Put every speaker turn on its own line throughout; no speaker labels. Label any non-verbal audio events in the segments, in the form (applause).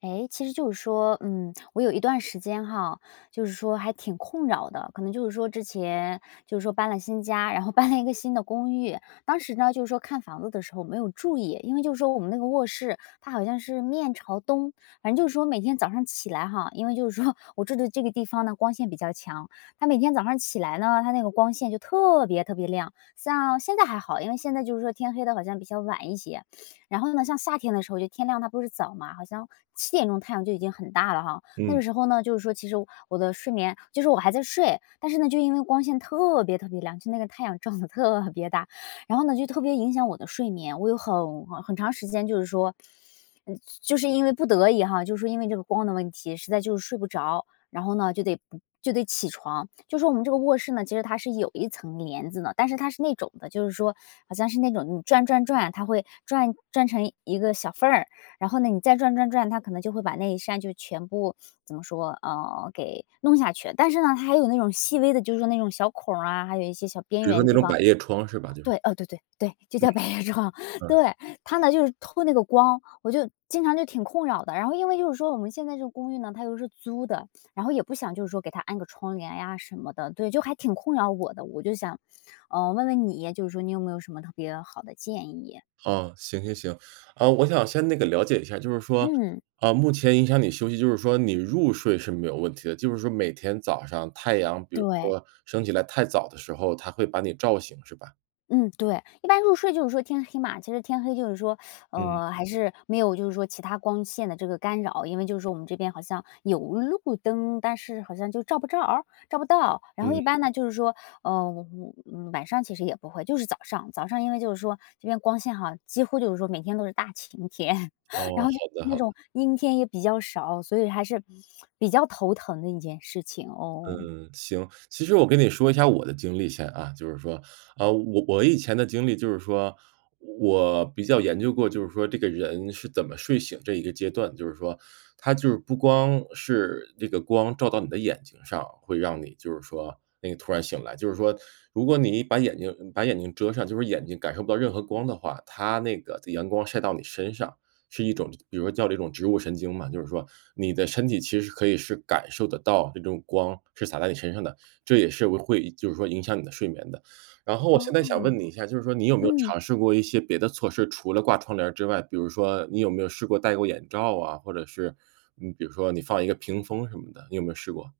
哎，其实就是说，我有一段时间哈，就是说还挺困扰的，可能就是说之前就是说搬了新家，然后 (laughs) 搬了一个新的公寓，当时呢就是说看房子的时候没有注意，因为就是说我们那个卧室它好像是面朝东，反正就是说每天早上起来哈，因为就是说我住的这个地方呢光线比较强，它每天早上起来呢，它那个光线就特别特别亮，像现在还好，因为现在就是说天黑的好像比较晚一些，然后呢，像夏天的时候，就天亮它不是早嘛，好像7点钟太阳就已经很大了哈。那
嗯，
个时候呢，就是说其实我的睡眠就是我还在睡，但是呢，就因为光线特别特别亮，就那个太阳照的特别大，然后呢，就特别影响我的睡眠。我有很长时间就是说，就是因为不得已哈，就是说因为这个光的问题，实在就是睡不着。然后呢，就得不就得起床。就说我们这个卧室呢，其实它是有一层帘子的，但是它是那种的，就是说好像是那种你转转转，它会转转成一个小缝儿，然后呢，你再转转转，它可能就会把那一扇就全部怎么说，给弄下去。但是呢，它还有那种细微的，就是说那种小孔儿啊，还有一些小边
比如说
缘
那
地
种
方，
百叶窗是吧？就是
对，哦，对对对，就叫白叶窗。(laughs)
嗯，
对，它呢就是透那个光，我就经常就挺困扰的。然后因为就是说我们现在这个公寓呢，它又是租的，然后也不想就是说给它安个窗帘呀什么的，对，就还挺困扰我的。我就想，问问你，就是说你有没有什么特别好的建议？
哦，行行行。啊，我想先那个了解一下，就是说，
嗯，
啊，目前影响你休息，就是说你入睡是没有问题的，就是说每天早上太阳，比如
对。
说升起来太早的时候，它会把你照醒是吧？
嗯，对，一般入睡就是说天黑嘛，其实天黑就是说，
嗯，
还是没有就是说其他光线的这个干扰，因为就是说我们这边好像有路灯，但是好像就照不着，照不到。然后一
嗯，
般呢就是说，呃，我晚上其实也不会，就是早上，早上因为就是说这边光线哈，几乎就是说每天都是大晴天，(laughs)
哦，
然后就
好的
那
好的。
种阴天也比较少，所以还是比较头疼的一件事情哦。
嗯，行。其实我跟你说一下我的经历先啊，就是说，啊，我以前的经历就是说，我比较研究过，就是说这个人是怎么睡醒这一个阶段，就是说，他就是不光是这个光照到你的眼睛上，会让你就是说那个突然醒来，就是说，如果你把眼睛遮上，就是眼睛感受不到任何光的话，它那个阳光晒到你身上，是一种比如说叫这种植物神经嘛，就是说你的身体其实可以是感受得到这种光是洒在你身上的，这也是会就是说影响你的睡眠的。然后我现在想问
哦，
你一下，就是说你有没有
嗯。
尝试过一些别的措施，除了挂窗帘儿之外，比如说你有没有试过戴过眼罩啊，或者是，嗯，比如说你放一个屏风什么的，你有没有试过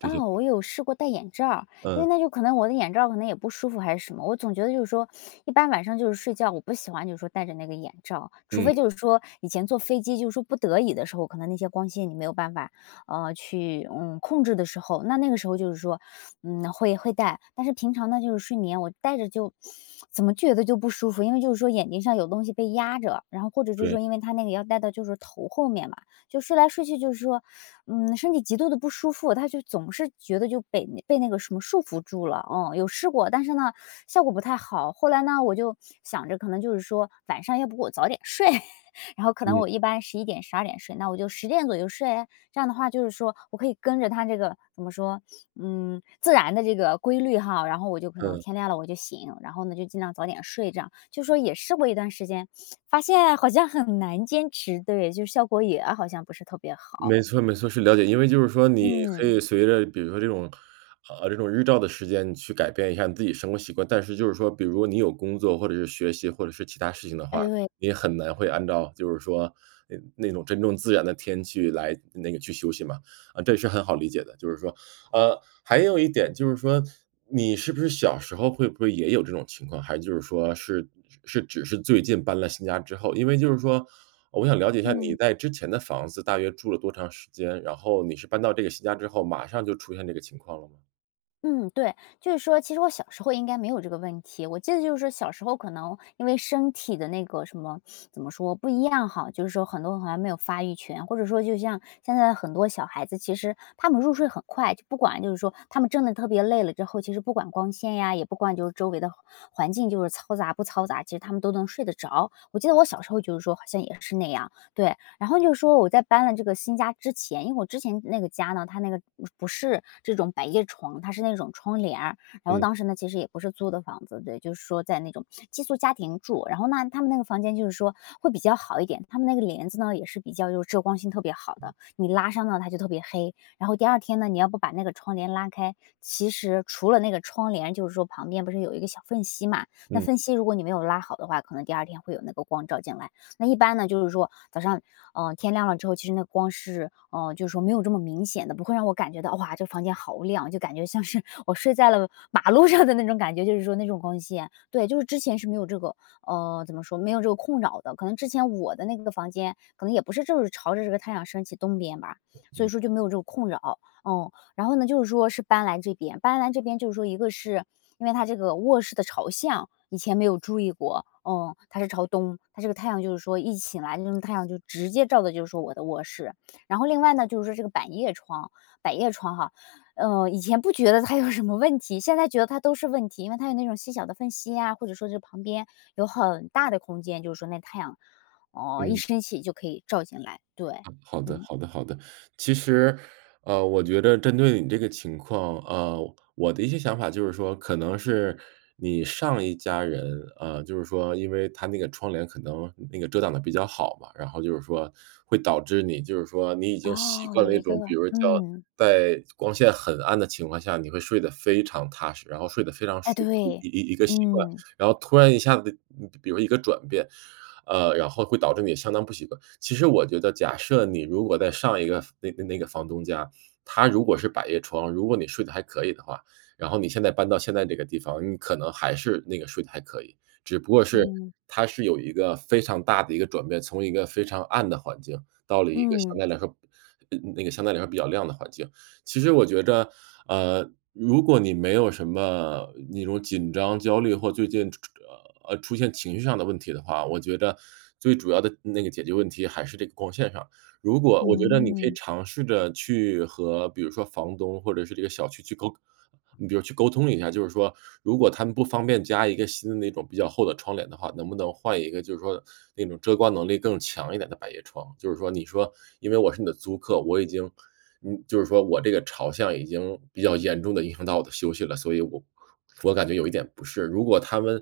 这些？
我有试过戴眼罩儿因为
嗯，
那就可能我的眼罩儿可能也不舒服还是什么，我总觉得就是说，一般晚上就是睡觉，我不喜欢就是说戴着那个眼罩，除
嗯，
非就是说以前坐飞机就是说不得已的时候，可能那些光线你没有办法去控制的时候，那那个时候就是说会戴，但是平常呢就是睡眠我戴着就怎么觉得就不舒服，因为就是说眼睛上有东西被压着，然后或者就是说
对，
因为它那个要戴到就是头后面嘛，就睡来睡去就是说身体极度的不舒服，他就总是觉得就被那个什么束缚住了，嗯，有试过，但是呢，效果不太好。后来呢，我就想着可能就是说晚上要不我早点睡，(laughs) 然后可能
嗯，
我一般11点、12点睡，那我就10点左右睡，这样的话就是说我可以跟着他这个怎么说，自然的这个规律哈，然后我就可能
嗯。
天亮了我就醒，然后呢就尽量早点睡，这样就说也试过一段时间，发现好像很难坚持，对，就效果也好像不是特别
没
好，
错没错，是了解。因为就是说你可
嗯，
以随着比如说这种，啊，这种日照的时间，你去改变一下你自己生活习惯。但是就是说，比如你有工作或者是学习或者是其他事情的
哎，
话，
对，
你也很难会按照就是说那种真正自然的天气来那个去休息嘛，啊，这是很好理解的。就是说还有一点就是说，你是不是小时候会不会也有这种情况？还是就是说是只是最近搬了新家之后？因为就是说，我想了解一下你
嗯
在之前的房子大约住了多长时间，然后你是搬到这个新家之后，马上就出现这个情况了吗？
嗯，对，就是说，其实我小时候应该没有这个问题。我记得就是说小时候可能因为身体的那个什么，怎么说不一样哈，就是说很多好像没有发育全，或者说就像现在很多小孩子，其实他们入睡很快，就不管就是说他们真的特别累了之后，其实不管光线呀，也不管就是周围的环境就是嘈杂不嘈杂，其实他们都能睡得着。我记得我小时候就是说好像也是那样，对，然后就说我在搬了这个新家之前，因为我之前那个家呢，它那个不是这种百叶窗，它是那种窗帘儿然后
嗯
当时呢，其实也不是租的房子，对，就是说在那种寄宿家庭住。然后那他们那个房间就是说会比较好一点，他们那个帘子呢也是比较就是遮光性特别好的，你拉上呢它就特别黑。然后第二天呢，你要不把那个窗帘拉开，其实除了那个窗帘，就是说旁边不是有一个小缝隙嘛，那
嗯
缝隙如果你没有拉好的话，可能第二天会有那个光照进来。那一般呢，就是说早上，天亮了之后，其实那光是，就是说没有这么明显的，不会让我感觉到哇，这房间好亮，就感觉像是我睡在了马路上的那种感觉，就是说那种光线。对，就是之前是没有这个，怎么说，没有这个困扰的。可能之前我的那个房间，可能也不是就是朝着这个太阳升起东边吧，所以
嗯
说就没有这个困扰。嗯，然后呢，就是说是搬来这边就是说一个是因为它这个卧室的朝向以前没有注意过，嗯，它是朝东，它这个太阳就是说一起来，这种太阳就直接照的就是说我的卧室。然后另外呢，就是说这个百叶窗哈，以前不觉得它有什么问题，现在觉得它都是问题，因为它有那种细小的缝隙啊，或者说是旁边有很大的空间，就是说那太阳，哦，一
嗯。
升起就可以照进来，对，
好的，
嗯，
好的，好的。其实，我觉得针对你这个情况，我的一些想法就是说，可能是你上一家人，就是说，因为他那个窗帘可能那个遮挡的比较好嘛，然后就是说会导致你，就是说你已经习
哦，
惯
有
了一
一个，
种，比如叫
嗯，
在光线很暗的情况下，你会睡得非常踏实，然后睡得非常
哎，
舒服的
对，
一个习惯，
嗯，
然后突然一下子，比如一个转变。然后会导致你相当不习惯。其实我觉得，假设你如果在上一个那个房东家，他如果是百叶窗，如果你睡得还可以的话，然后你现在搬到现在这个地方，你可能还是那个睡得还可以，只不过是
嗯，
它是有一个非常大的一个转变，从一个非常暗的环境到了一个
嗯，
相对来说比较亮的环境。其实我觉着，如果你没有什么那种紧张、焦虑或最近出现情绪上的问题的话，我觉得最主要的那个解决问题还是这个光线上。如果我
嗯，
觉得你可以
嗯。
尝试着去和比如说房东或者是这个小区你比如去沟通一下，就是说如果他们不方便加一个新的那种比较厚的窗帘的话，能不能换一个就是说那种遮光能力更强一点的百叶窗？就是说你说因为我是你的租客，我已经就是说我这个朝向已经比较严重的影响到我的休息了，所以我感觉有一点不适。如果他们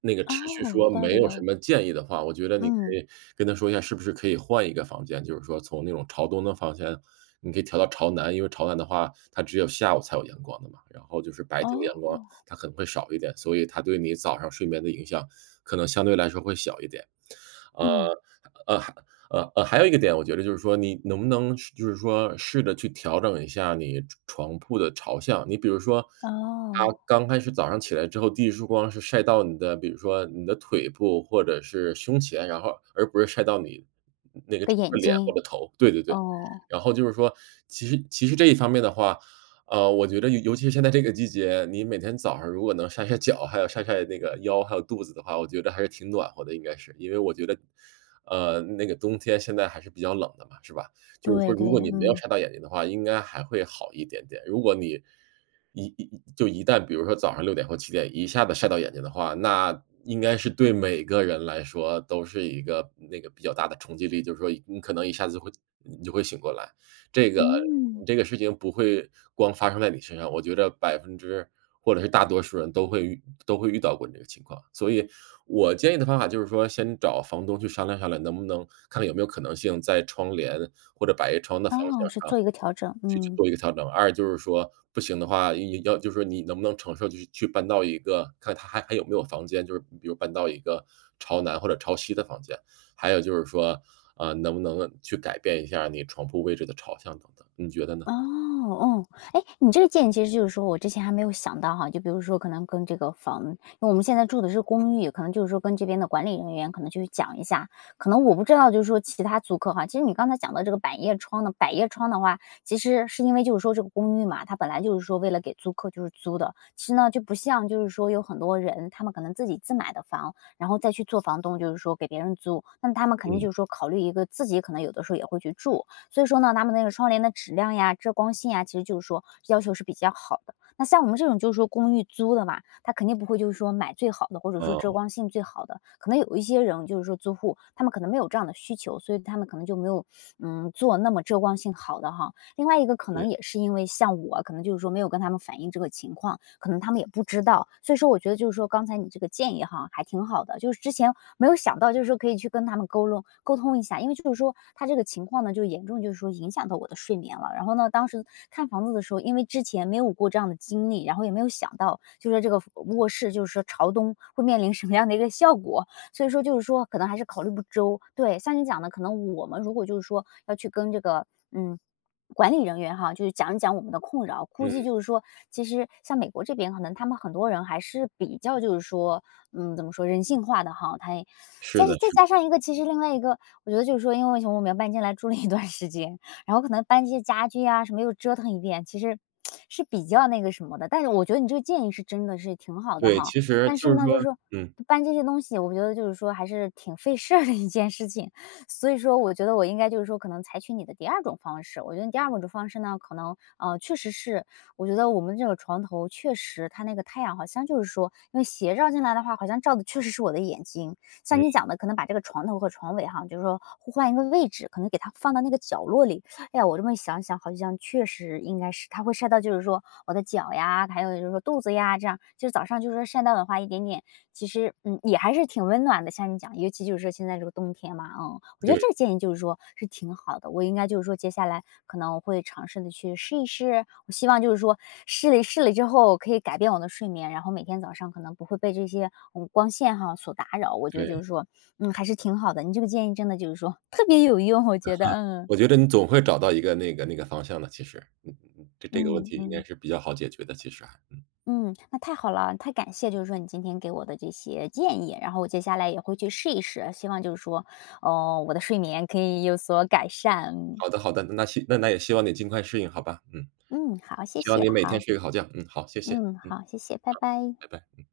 那个
哦，
持续
有
说
道
没
理
有什
哦。
么建议的话，我觉得你可
嗯，
以跟他说一下，是不是可以换一个房间，就是说从那种朝东的房间，你可以调到朝南，因为朝南的话，它只有下午才有阳光的嘛，然后就是白天的阳光
哦，
它可能会少一点，所以它对你早上睡眠的影响可能相对来说会小一点。呃，
嗯，
呃，还有一个点，我觉得就是说，你能不能就是说试着去调整一下你床铺的朝向。你比如说，它
哦，
刚开始早上起来之后，第一束光是晒到你的，比如说你的腿部或者是胸前，然后而不是晒到你那个
的
整
眼
个脸或
睛，
者头。对对对。
哦，
然后就是说，其实这一方面的话，我觉得尤其是现在这个季节，你每天早上如果能晒晒脚，还有晒晒那个腰，还有肚子的话，我觉得还是挺暖和的，应该是。因为我觉得，那个冬天现在还是比较冷的嘛，是吧？就是
对
说如果
对，
你没有
嗯，
晒到眼睛的话，应该还会好一点点。如果你一一一旦比如说早上6点或7点一下子晒到眼睛的话，那应该是对每个人来说都是一个那个比较大的冲击力，就是说你可能一下子你就会醒过来。这个
嗯，
这个事情不会光发生在你身上，我觉得百分之或者是大多数人都会遇到过这个情况。所以我建议的方法就是说，先找房东去商量商量，能不能看看有没有可能性在窗帘或者百叶窗的方向
哦，是
上
做一个调整，
去是
嗯。
做一个调整。二就是说不行的话，你要就是说你能不能承受，就是去搬到一个看他还有没有房间，就是比如搬到一个朝南或者朝西的房间。还有就是说，啊，能不能去改变一下你床铺位置的朝向等等，你觉得呢？
哦，哦，哎，你这个建议其实就是说我之前还没有想到哈，就比如说可能跟这个房因为我们现在住的是公寓，可能就是说跟这边的管理人员可能去讲一下，可能我不知道就是说其他租客哈，其实你刚才讲的这个百叶窗呢，百叶窗的话，其实是因为就是说这个公寓嘛，它本来就是说为了给租客就是租的，其实呢就不像就是说有很多人他们可能自己自买的房，然后再去做房东，就是说给别人租，那他们肯定
嗯，
就是说考虑一个自己可能有的时候也会去住，所以说呢，他们那个窗帘的质量呀、遮光性呀，其实就是说要求是比较好的。那像我们这种就是说公寓租的嘛，他肯定不会就是说买最好的，或者说
哦，
遮光性最好的。可能有一些人就是说租户，他们可能没有这样的需求，所以他们可能就没有做那么遮光性好的哈。另外一个可
对，
能也是因为像我，可能就是说没有跟他们反映这个情况，可能他们也不知道。所以说我觉得就是说刚才你这个建议哈，还挺好的，就是之前没有想到，就是说可以去跟他们沟通一下，因为就是说他这个情况呢，就严重就是说影响到我的睡眠了。然后呢，当时看房子的时候，因为之前没有过这样的经历，然后也没有想到，就是说这个卧室就是说朝东会面临什么样的一个效果，所以说就是说可能还是考虑不周。对，像你讲的，可能我们如果就是说要去跟这个。嗯，管理人员哈，就是讲一讲我们的困扰，估
嗯，
计就是说，其实像美国这边，可能他们很多人还是比较就是说，嗯，怎么说人性化的哈。他也，
是
但是
的，
再
是的。
加上一个，其实另外一个，我觉得就是说，因为从我们要搬进来住了一段时间，然后可能搬这些家具啊什么又折腾一遍，其实是比较那个什么的。但是我觉得你这个建议是真的是挺好的
对，
哈，
其实
但是
就是
呢，就是
说
说
嗯，
搬这些东西，我觉得就是说还是挺费事儿的一件事情。所以说我觉得我应该就是说可能采取你的第二种方式，我觉得第二种方式呢，可能，确实是我觉得我们这个床头确实它那个太阳好像就是说因为斜照进来的话，好像照的确实是我的眼睛。像
嗯，
你讲的，可能把这个床头和床尾哈，就是说互换一个位置，可能给它放到那个角落里。哎呀，我这么一想，好像确实应该是它会晒到就是说我的脚呀，还有就是说肚子呀，这样就是早上就是说晒到的话，一点点其实，嗯，也还是挺温暖的，像你讲，尤其就是说现在这个冬天嘛，嗯，我觉得
对，
这个建议就是说是挺好的。我应该就是说接下来可能会尝试的去试一试，我希望就是说试了之后可以改变我的睡眠，然后每天早上可能不会被这些光线哈所打扰。我觉得就
对，
是说，嗯，还是挺好的。你这个建议真的就是说特别有用，我觉得，嗯
我觉得你总会找到一个那个方向的，其实，嗯嗯嗯，这个问
嗯
题应该
嗯。
是比较好解决的，其实还。
嗯，那太好了，太感谢，就是说你今天给我的这些建议，然后我接下来也会去试一试，希望就是说，哦，我的睡眠可以有所改善。
好的，好的，那也希望你尽快适应，好吧，嗯。
嗯，好，谢
希望
谢，
你每天
好，
睡个好觉。嗯，好，谢谢。
嗯，
嗯，
好，谢谢，拜拜。
拜拜。